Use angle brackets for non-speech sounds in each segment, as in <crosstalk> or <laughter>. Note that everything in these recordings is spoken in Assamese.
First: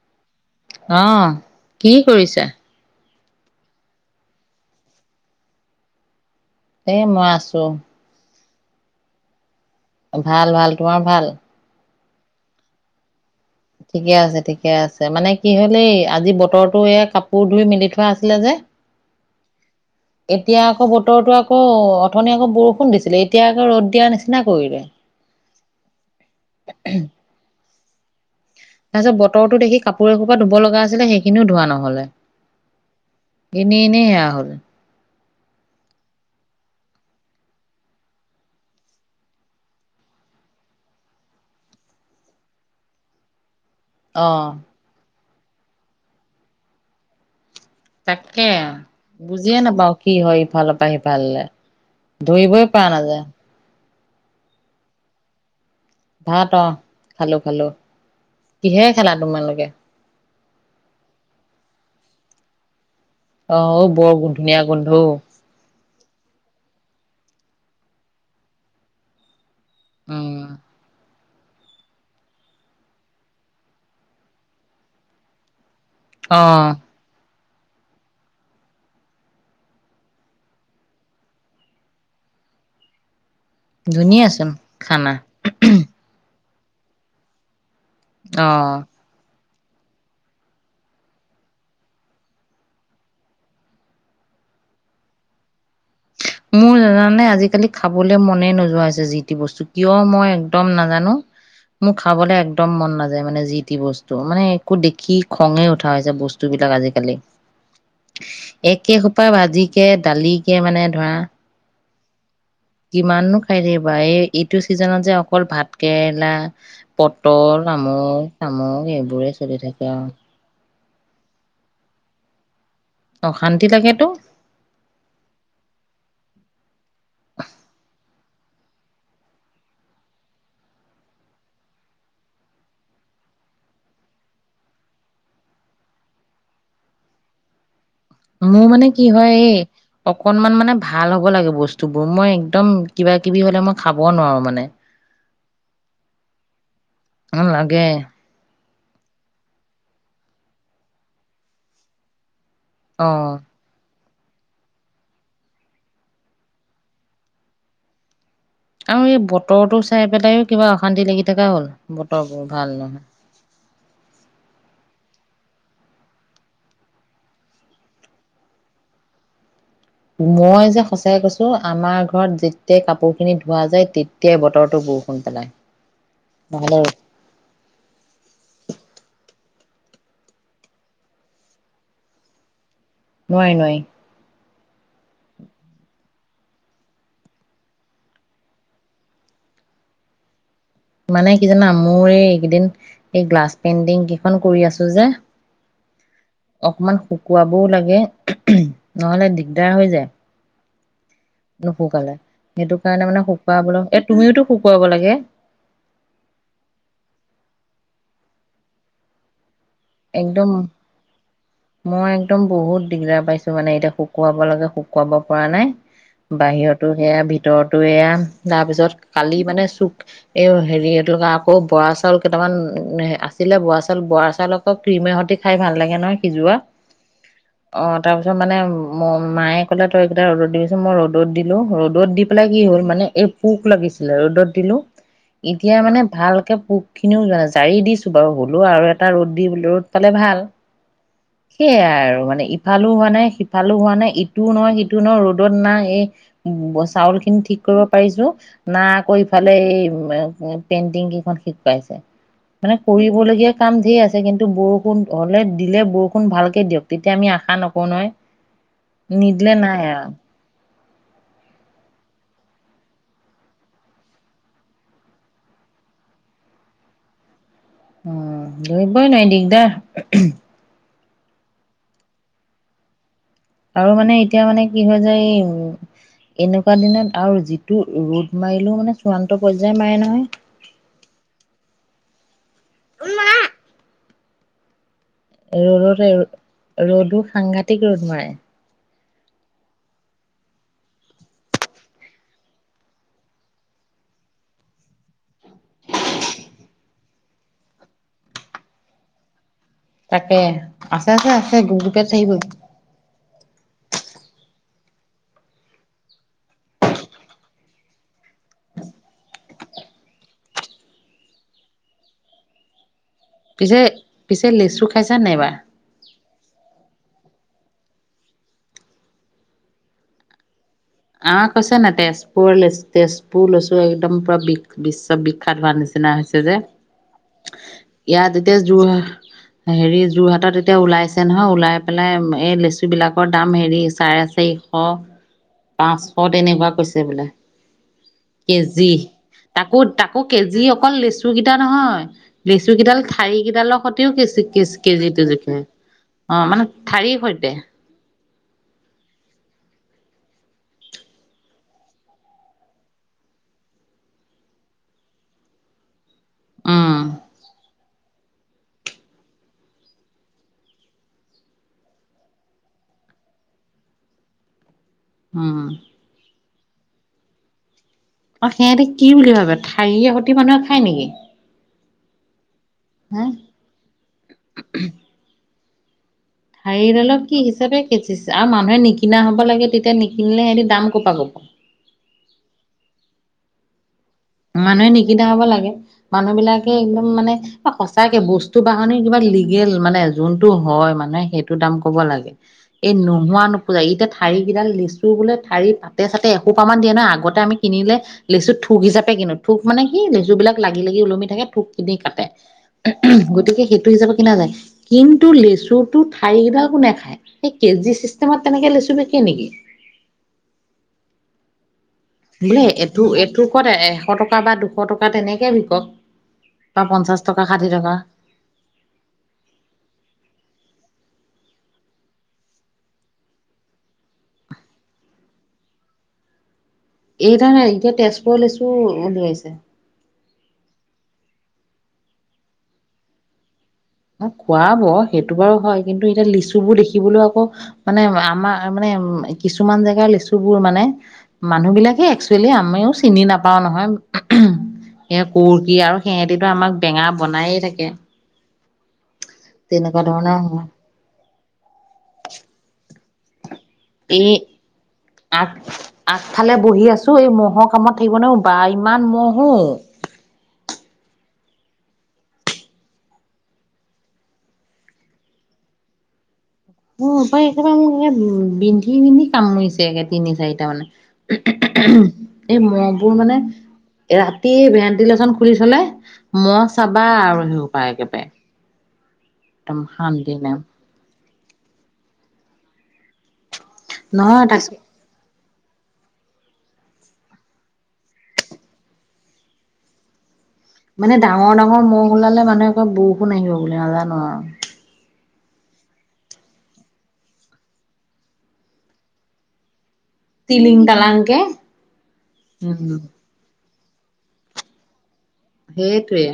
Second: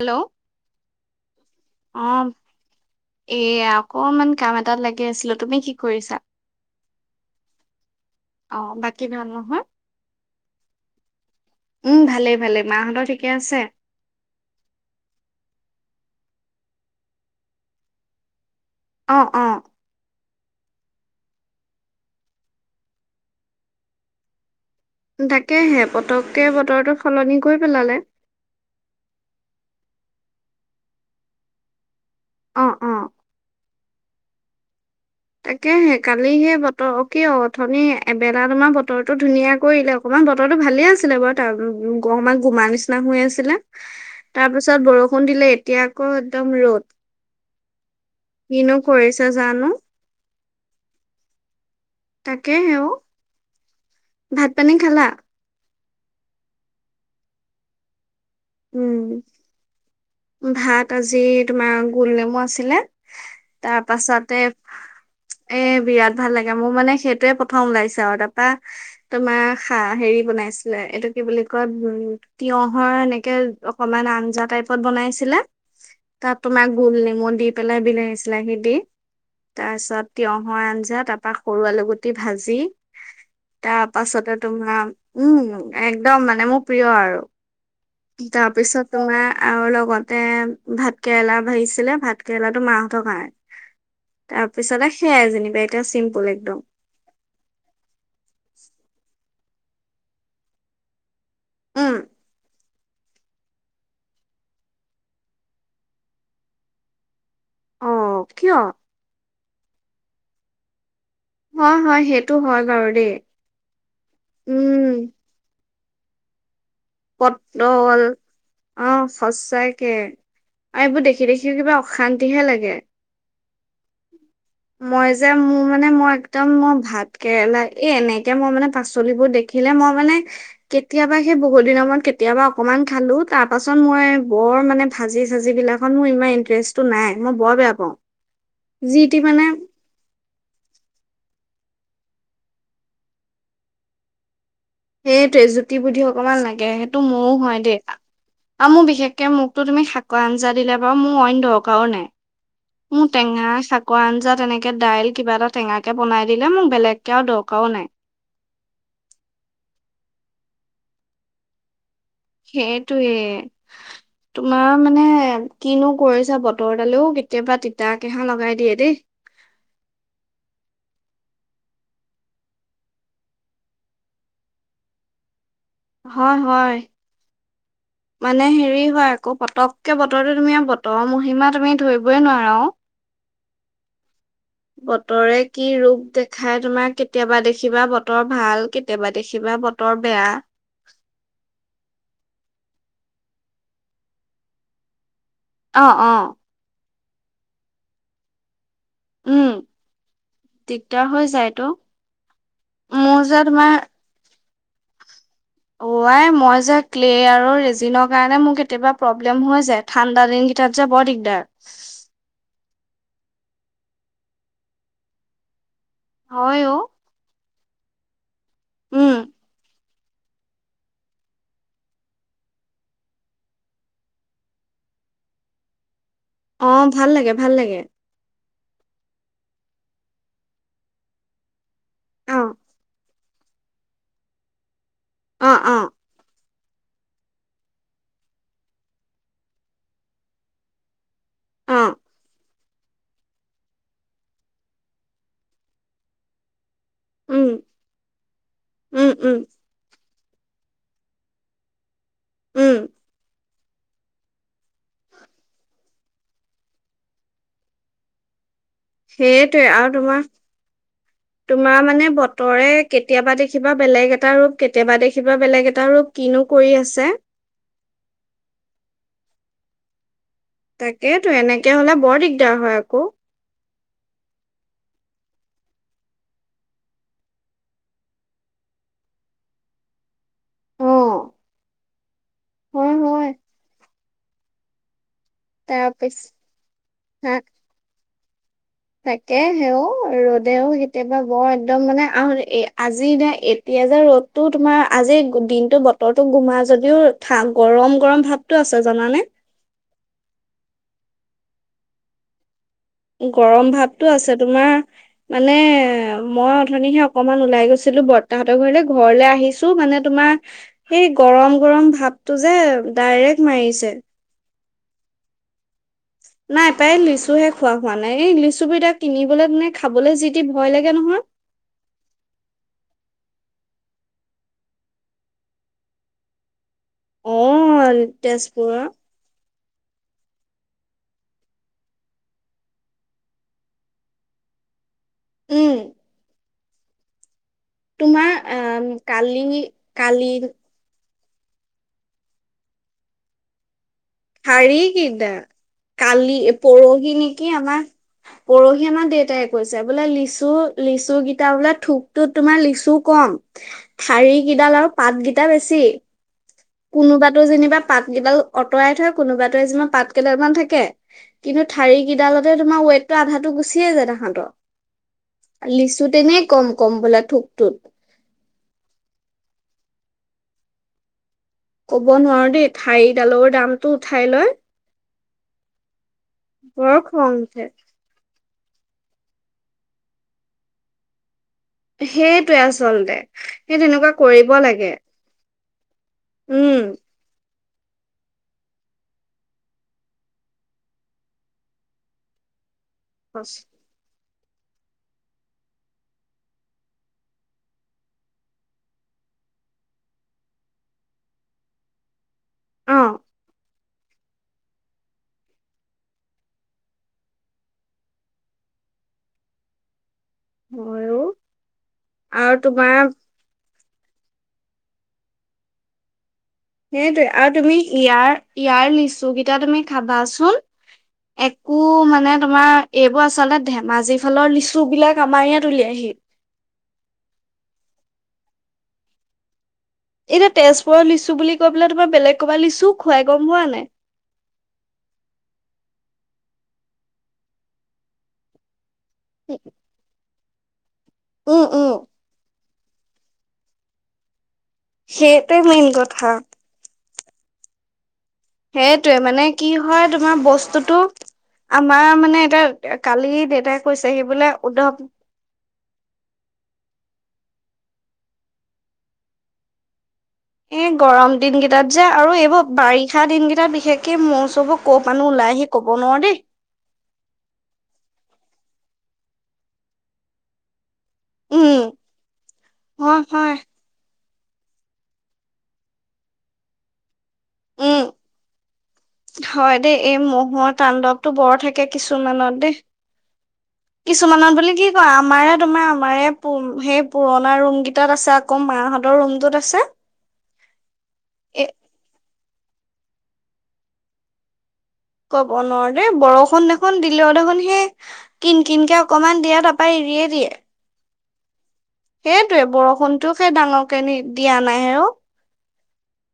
হেল্ল' অ অ'হ! কি কৰিছা? এয়া অকনমান কাম এটাত লাগি আছিলোঁ, তুমি কি কৰিছাঁ? এ মই আছোঁ। অ' বাকী ভাল নহয়? ভাল, ভাল, তোমাৰ ভাল? উম ভালে, ভালে, মাঁ হতৰ ঠিকে আছে ঠিকে আছে, ঠিকে আছে, মানে কি হ'লেই? আজি বতৰতো এই কাপোৰ ধুই মেলি থোৱা আছিলে যে অ'! অ'! এতিয়া আকৌ বতৰতো আকৌ, অথনি আকৌ বৰষুণ দিছিলে। এতিয়া আকৌ ৰ'দ দিয়া নিচিনা কৰিলে তাকেহে, পতককে বতৰটো সলনি কৰি পেলালে। তাৰপিছত বতৰতোঁ দেখি কাপোৰ‌ এসোপা ধুব লগা আছিলে, সেইখিনিও ধোৱা নহ'লে। অ অ ইনে, ইনে। বেয়া হ'ল। তাকেহে কালি সেই বতৰ, কি অ'! অথনি এবেলা তোমাৰ বতৰটো ধুনীয়া কৰিলে অকমান, বতৰটো ভালে আছিলে বাৰু, তাৰ, অকণমান গোমা নিচিনা হৈ আছিলে। অ তাৰ পিছত বৰষুণ ষোণ দিলে এতিয়া আকৌ একদম ৰ'দ। তাকে, কিনো কৰিছে বুজিয়ে জানো নপাওঁ। কি হয় ইফালৰ পৰা সিফাল'লে। ধুই বই তাকেহে পোৱা অ নাযায়। ভাত পানী খালা? ভাত অ খালোঁ খালোঁ। কিহেৰে উম খালা তোমালোকে? ভাত আজি তোমাৰ গোল নেমু, আছিলে। তাৰ অ', বৰ পাছতে ধুনীয়া গোন্ধ অ', এ বিৰাট ভাল লাগে মোৰ মানে। সেইটোয়ে প্ৰথম ওলাইছে আৰু তাৰপা তোমাৰ খাৰ হেৰি উম, বনাইছিলে এইটো। কি বুলি কয় উম তিয়হৰ <unintelligible> তাকে অকমান আঞ্জা টাইপত বনাইছিলে। ত তোমাক অ', গোল নেমু, দি। পেলাই বিলাহী চিলাহী দি তাৰ পিছত তিঁয়হৰ আঞ্জা তাৰ পৰা সৰু আলু গুটি ভাজি। তাৰ পাছতে ধুনীয়াচোন তোমাৰ খানা উম একদম মানে মোক। প্ৰিয় আৰু। অ', তাৰপিছত তোমাৰ আৰু লগতে ভাত কেৰেলা ভাজিছিলে ভাত কেৰেলাটো মা হঁতৰ কাৰণে তাৰ পিছতে সেয়াই যেনিবা। এতিয়া চিম্পুল একদম মোৰ জানানে আজিকালি খাবলৈ মনে নোযোৱা হৈছে যি বস্তু কিয় মই একদম নাজানো। মোৰ উম খাবলৈ একদম একদম মন নাযায় মানে যি টি বস্তু মানে একো দেখি খঙে উঠা হৈছে বস্তুবিলাক আজিকালি। অ কিয় একে তপা ভাজিকে দালিকে মানে। ধৰা হয় হয় সেই কিমাননো খাই থাকিবা এই এইটো চিজনত উম যে অকল ভাত। কেৰেলা, পটল, আমুক তামুক অ এইবোৰে চলি সঁচাকে থাকে আৰু। আৰু এইবোৰ দেখি দেখি কিবা অশান্তিহে লাগে। অশান্তি লাগেটো। মই যে, মোৰ মানে মই একদম মই ভাত কেৰেলা এই এনেকে মই মানে পাচলিবোৰ দেখিলে মই মানে কেতিয়াবা সেই বহুত দিনৰ মূৰত কেতিয়াবা অকমান খালো তাৰ পাছত মই বৰ মানে ভাজি চাজি বিলাকত মোৰ ইমান ইন্টাৰেষ্টটো নাই মই বৰ বেয়া পাওঁ। মোৰ মানে যি কি। টি হয় মানে এই অকনমান মানে ভাল হ'ব লাগিব। বস্তু বোৰ মই একদম কিবা কিবি হ'লে মই খাব নোৱাৰো মানে। সেইটোৱে জুতি বুদ্ধি অকমান লাগে সেইটো মোৰো অ হয় দেই। লাগে আৰু মোৰ বিশেষকে মোকতো তুমি শাকৰ আঞ্জা দিলে বাৰু মোৰ অইন দৰকাৰো নাই। মোৰ অ টেঙা চা আঞ্জা তেনেকে দাইল কিবা এটা টেঙাকে বনাই দিলে মোক বেলেগকে আৰু দৰকাৰও নাই আৰু এই বতৰটো চাই পেলাইও কিবা অশান্তি লাগি থকা হ'ল বতৰবোৰ ভাল নহয়। সেইটোয়েই তোমাৰ মানে। কিনো কৰিছে বতৰডালেও কেতিয়াবা তিতা কেহা লগাই দিয়ে দেই। মই যে সচাই কৈছো আমাৰ ঘৰত যেতিয়াই কাপোৰ খিনি ধোৱা যায় তেতিয়াই বতৰটো বৰষুণ পেলাই। হয় নহলে হয় মানে হেৰি হয় আকৌ পতক। কে বতটো তুমি বতৰ মহিমা তুমি ধৰিবই নোৱাৰা অ। নোৱাৰি নোৱাৰি। বতৰে কি ৰোপ দেখায় তোমাৰ কেতিয়াবা দেখিবা বতৰ ভাল কেতিয়াবা দেখিবা বতৰ বেয়া। মানে কি জানা মোৰ এই এইকেইদিন এই গ্লাছ পেইণ্টিং কেইখন কৰি আছো যে। অ অ। অকমান শুকুৱাবও লাগে ও সম। নহলে উম দিগদাৰ হৈ যায় দিগদাৰ হৈ যায়তো। নুশুকালে সেইটো কাৰণে মোৰ মানে যে শুকুৱাবলে এ তুমিওটো শুকোৱাব কৰিব লাগে অ আই মই যে ক্লে আৰু ৰেজিনৰ কাৰণে মোৰ কেতিয়াবা প্ৰব্লেম হৈ যায়। ঠাণ্ডা একদম দিনগিতাত যে বৰ দিগদাৰ মই একদম বহুত দিগদাৰ পাইছো মানে এতিয়া শুকুৱাব লাগে শুকুৱাব পৰা নাই হয় অ। বাহিৰতো সেয়া ভি তৰটো এয়া তাৰপিছত উম কালি মানে চু এই হেৰি এইটোকা আকৌ বৰা চাউল কেইটামান আছিলে বৰা চাউল বৰা চাউলক আকৌ ক্ৰীমৰ সৈতে খাই ভাল লাগে নহয়। সিজোৱা অ ভাল লাগে ভাল লাগে অ তাৰপিছত মানে মায়ে কলে তই এই কেইটা ৰ'দত দেগেচোন মই ৰ'দত দিলো ৰ'দ ৰ'দ দি অ পেলাই কি হ'ল মানে এই পোক লাগিছিলে ৰ'দত দিলোঁ অ এতিয়া অ মানে ভালকে পুক খিনিও যোৱা নাই জাৰি দিছো বাৰু হ'লেও আৰু এটা ৰ'দ ৰ'দ পালে ভাল অ সেইয়াই আৰু মানে সিফালো হোৱা নাই সিফালো হোৱা নাই ইটো নহয় সিটো নহয় ৰ'দত নাই এই বস্তা চাউল খিনি উম ঠিক কৰিব পাৰিছো না উম আকৌ উম ইফালে এই পেইণ্টিং কেইখন শিকোৱাইছে উম মানে কৰিবলগীয়া কাম যি আছে। কিন্তু বৰষুণ হলে - দিলে বৰষুণ ভালকে দিয়ক তেতিয়া আমি আশা নকৰো নহয়। নিদিলে সেইটোৱে নাই আৰু তোমাৰ তোমাৰ মানে বতৰে কেতিয়াবা দেখিবা বেলেগ এটা ৰূপ, কেতিয়াবা দেখিবা বেলেগ এটা ৰূপ। কিনো কৰি আছে। উম। ধৰিবই নোৱাৰি দিগদাৰ। তাকেইেতো। এনেকে হলে বৰ দিগদাৰ হয় আকৌ। আৰু মানে এতিয়া মানে কি হয় যে এই এনেকুৱা দিনত আৰু যিটো ৰ'দ মাৰিলেও মানে চূড়ান্ত পৰ্যায় মাৰে নহয়। অঁ। <unintelligible> ৰদতে তাৰপিছ ৰ'দো হা সাংঘাতিক ৰ'দ মাৰে। তাকে সেও ৰ'দেও কেতিয়াবা বৰ একদম মানে আহ এ আজি নে এতিয়া যে ৰ'দটো তোমাৰ আজি দিনটো বতৰতো গোমা যদিও <unintelligible> গৰম গৰম ভাৱটো আছে জানানে? তাকে। আছে আছে আছে <unintelligible> গৰম ভাৱটো আছে তোমাৰ মানে মই অথনিহে অকমান ওলাই গৈছিলো বৰতাহতৰ ঘৰলে, ঘৰলে আহিছো মানে তোমাৰ সেই গৰম গৰম ভাৱটো যে ডাইৰেক্ট পিছে মাৰিছে পিছে লিচু খাইছা নাই এইবাৰ? নাই প্ৰায় লিচু হে খোৱা হোৱা নাই, এই লিচুবিধক কিনিবলে নে খাবলৈ যিটি <unintelligible> তেজপুৰ লেচু তেজপুৰ লেচু। টো একদম পুৰা বিক বিশ্ব বিখ্যাত হোৱাৰ নিচিনা হৈছে যে। অ ইয়াত এতিয়া তেজপুৰৰ যোৰ হেৰি যোৰহাট তাত এতিয়া ওলাইছে নহয় ওলাই পেলাই এই লেচু বিলাকৰ দাম হেৰি চাৰে চাৰিশ উম পাঁচশট তেনেকুৱা হৈছে বোলে। তোমাৰ আম কেজি কালি তাকো তাকো কালি কেজি অকল লেচু টো কীটা নহয় লেচু কেইডাল ঠাৰি কেইডালৰ সৈত ঠাৰি কেইটা, অ কালি মানে পৰহি ঠাৰিৰ নেকি সৈতে আমাৰ পৰহি আমাৰ দেউতাই কৈছে বোলে লিচু লিচু কেইটা বোলে থোকটোত তোমাৰ লিচু কম শাৰী কেইডাল আৰু পাতকেইটা বেছি। উম কোনোবাতো যেনিবা পাতকেইডাল অঁতৰাই থয় কোনোবাতোৱে যেনিবা পাতকেইডাল মান থাকে, কিন্তু ঠাৰি কেইডালতে তোমাৰ ৱেটটো আধাটো গুচিয়েই যায় উম তাহাঁতৰ। লিচুতে নে কম কম বোলা থোকটোত। অ সিহঁতে কি বুলি ভাবে ঠাৰিৰে সৈতি মানুহে খায় নেকি? কব নোৱাৰো দেই। হা ঠাৰিডালৰ দামটো উঠাই লয়। ঠাৰি বৰ ডালৰ খং কি উঠে হিচাপে কেজি আৰু মানুহে নিকিনা হব লাগে তেতিয়া নিকিনিলে সিহঁতি দাম কপা কব। সেইটোৱে আচলতে সেই তেনেকুৱা কৰিব লাগে মানুহে নিকিনা হব লাগে। মানুহ বিলাকে উম একদম মানে সঁচাকে বস্তু বাহনিৰ কিবা লিগেল মানে যোনটো হয় মানুহে সেইটো দাম কব লাগে। এই নোহোৱা সঁচ- নোপুজায় ইতিয়া ঠাৰি কেইডাল লেচু বোলে ঠাৰি পাতে চাতে এশোপা মান দিয় নহয় আগতে আমি কিনিলে লিচু থুক হিচাপে পি কিনো থোক মানে কি লেচু বিলাক লাগি লাগি ওলমি থাকে থোক কিনি কাটে অ গতিকে সেইটো হিচাপে কিনা যায় কিন্তু লেচুটো ঠাইকেইডাল কোনে খায় সেই কেজি চিষ্টেমত তেনেকে লেচু বিকে নেকি? হয় ও বলে এইটো এইটো ক'ত? এশ টকা বা দুশ টকা তেনেকে বিকক বা পঞ্চাশ সেইটোৱে টকা আৰু ষাঠি তুমি টকা ইয়াৰ ইয়াৰ লিচু কেইটা তুমি খাবাচোন। একো মানে তোমাৰ এইবোৰ আচলতে ধেমাজি ফালৰ লিচু বিলাক আমাৰ ইয়াত উলিয়াইহি এই ত নাই এতিয়া তেজপুৰ লিচু ওলাইছে। এতিয়া তেজপুৰত লিচু বুলি কৈ পেলাই তোমাৰ বেলেগ ক'বাত লিচু খুৱাই গম হোৱা নাই। খুৱ ব সেইটো বাৰু হয় কিন্তু এতিয়া লিচু বোৰ দেখিবলৈ আকৌ মানে আমাৰ মানে উ কিছুমান জেগা লিচু। তুবোৰ মানে <inaudible> উম মানুহ উম বিলাকে এক্চুৱেলি আমিও চিনি নাপাওঁ নহয়। ওহহ স সেইটোৱে কৰ্ কি মেইন আৰু কথা সিহঁতিতো আমাক বেঙা বনায়েই থাকে। সেইটোৱে মানে কি তেনেকুৱা হয় ধৰণৰ তোমাৰ হয়। বস্তুতটো আমাৰ মানে এতিয়া। কালি দে এই আঠ আগফালে বহি আছোঁ‌। এই মহ'ৰ কামত থাকিব নে বা ইমান মহ ও <inaudible> এ গৰম দিন কেইটাত যে আৰু এইবোৰ বাৰিষা দিনকেইটাত বিশেষকে মৌ চব ক' পানো ওলাই আহি কব নোৱাৰো দেই। উ একেবাৰে মোৰ উ বিন্ধি বিন্ধি কামুৰিছে একে তিনি চাৰিটা মানে। ওহ উম ওহ ওহ এই মহবোৰ হয় মানে হয় ৰাতি। টি ভেণ্টিলেচন খুলি থলে ম চাবা আৰু সেইসোপা উম একেবাৰে একদম হয় দেই এই শান্তি নাই। মহৰ তান্দৱ। টো বৰ থাকে কিছুমানত দেই। নহয় কিছুমানত তাক বুলি কি কয় আমাৰ এ তোমাৰ আমাৰ এই সেই পুৰণা ৰুম কেইটাত আছে আকৌ মাহঁতৰ ৰুমটোত আছে। মানে ডাঙৰ এ ডাঙৰ মহ ওলালে মানুহ। মুৱৌ বৰষুণ আহিব বুলি নাজানো আৰু ক'ব নোৱাৰো দেই। বৰষুণ দেখোন দিলেও দেখোন সেই কিন কিনকে অকমান দিয়াত। তাই এৰিয়ে দিয়ে টিলিং টালাংকে সেইটোৱে উম বৰষুণতটোও সেই ডাঙৰ। দিয়া নাই অ'। সেইটোৱেই।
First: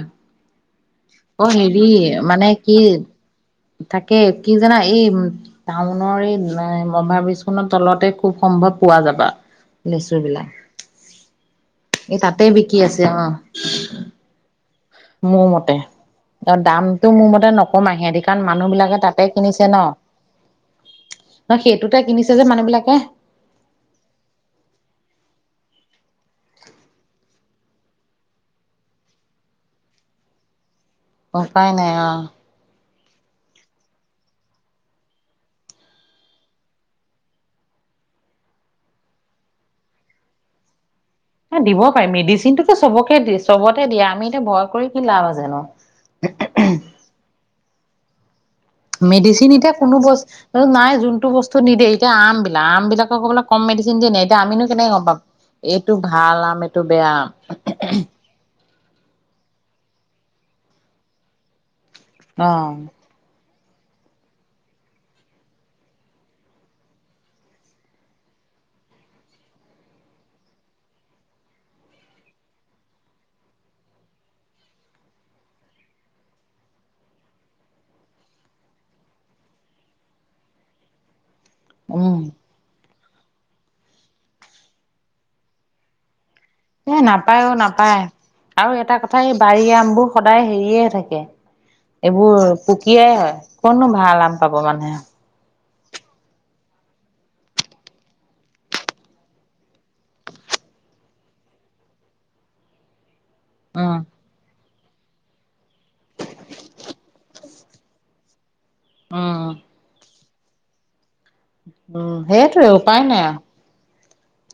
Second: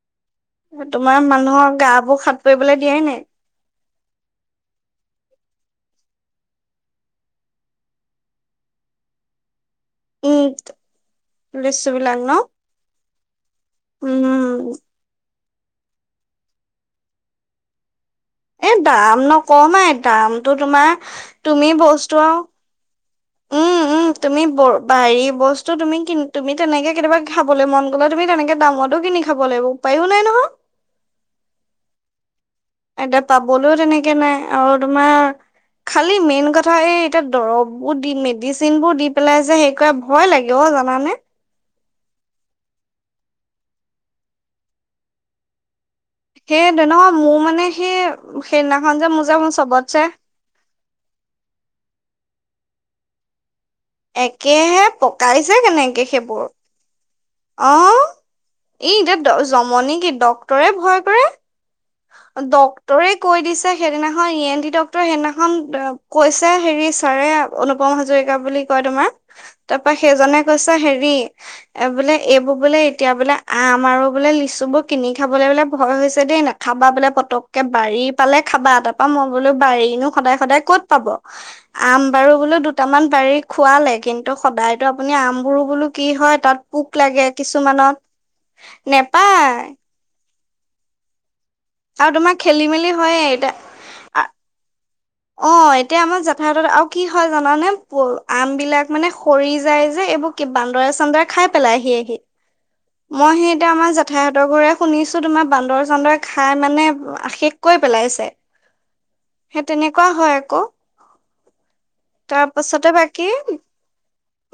তোমাৰ মানুহৰ গা বোৰ সাত কি পৰিবলৈ দিয়াই নাই। তাকে কি জানা এই টাউনৰ এই অভাৰ ব্ৰীজ খনৰ তলতে খুব সম্ভৱ পোৱা যাবা। লেচু বিলাক উম, লিচু বিলাক এই ন? তাতে বিকি আছে অ' উম, মোৰ মতে তাত দামতটো মোৰ মতে নকমাই সিহঁতি। কাৰণ মানুহ এ বিলাকে তাতে দাম কিনিছে ন নকমাই দামটো তোমাৰ ন তুমি সেইটোতে বস্তু কিনিছে আৰু যে মানুহ বিলাকে উম উম তুমি ব বাৰি বস্তু তুমি -তুমি তেনেকে কেতিয়াবা খাবলৈ মন গ'লে তুমি তেনেকে দামতো কিনি খাব লাগিব উপায়ো নাই নহয়। অ' উপাই নাই অ ' এতিয়া পাবলৈও তেনেকে নাই আৰু তোমাৰ খালি মেইন কথা এই এতিয়া দৰববোৰ দি মেডিচিন বোৰ দি পেলাই যে সেইকাৰ ভয় লাগে অ জানেনে। এ দিব পাৰিম মেডিচিন টো চবকে দিয়ে চবতে দিয়ে আমি এতিয়া ভয় কৰি কি লাভ আছে নো সেই টোৱে ন'মোৰ মানে। <unintelligible> কি হ'ল মেডিচিন এতিয়া কোনো বস্তু নাই। যোনতটো বস্তু নিদে এতিয়া আম। নাম বিলাকক আকৌ বোলে। <unintelligible> কম মেডিচিন দিয়ে নি এতিয়া আমিনো একেহে কেনেকে গম পাম পকাইছে এইটো কেনেকে ভাল সেইবোৰ আম এইটো বেয়া আম। অ ' এই এতিয়া জমনী কি ডাক্তৰে ভয় কৰে। আম ডক্তৰেই কৈ দিছে। সেইদিনাখন ই এন টি ডক্তৰে সেইদিনাখন কৈছে হেৰি ছাৰে অনুপম হাজৰিকা বুলি কয় তোমাৰ তাৰ পৰা সেইজনে কৈছে হেৰি এ বোলে এইবোৰ বোলে এতিয়া বোলে আম আৰু বোলে লিচু বোৰ কিনি খাবলে বোলে ভয় হৈছে দেই ন'। খাবা বোলে পতককে বাৰী পালে খাবা তাৰপা মই বোলো বাৰি পালে খাবা সদায় সদায় ক'ত পাব। অ আম উম বাৰু বোলেো দুটা কেইটামান বাৰী খোৱালে কিন্তু সদায়তো আপুনি আমবোৰো বোলো কি হয়। তাত পোক এ' লাগে নাপায়ো অ' কিছুমানত নাপায় আৰু এটা কথা এই নেপায় বাৰী আম বোৰ সদায়। হেৰিয়ে থাকে। আৰু তোমাৰ এইবোৰ খেলি মেলি পুকীয়াই হয়ে হয় এতিয়া কোনো ভাল আম পাব মানুহে। অ' এতিয়া আমাৰ জেঠাই হঁতৰ তাত আৰু কি হয় জানে আম বিলাক মানে সৰি যায়। যে এইবোৰ বান্দৰে চান্দৰে খাই পেলাই আহি আহি। মই সেই এতিয়া আমাৰ উম জেঠায়হঁতৰ ঘৰ। শুনিছো তোমাৰ বান্দৰ চান্দৰে খাই মানে সেখ কৈ পেলাইছে। অ' সেই তেনেকুৱা হয় আকৌ। উম তাৰ সেইটোৱে পাছতে উপায় নাই বাকী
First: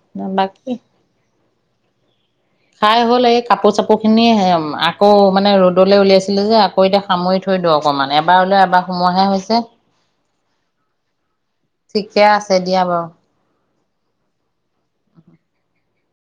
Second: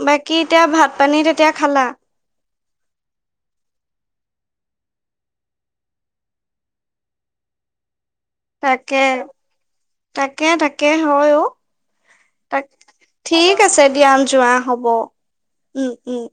বাকী এতিয়া ভাত পানী এতিয়া খালা খাই হ'ল এই কাপোৰ চাপোৰ খিনি সেই উম আকৌ মানে ৰ'দলৈ উলিয়াইছিলো যে আকৌ এতিয়া সামৰি থৈ দিওঁ অকমান এবাৰ ওলোৱা এবাৰ তাকে সোমোৱাাহে হৈছে তাকে তাকে হয় অ ঠিকে আছে তাক দিয়া বাৰু। ঠিক আছে দিয়া যোৱা। হ'ব উম উম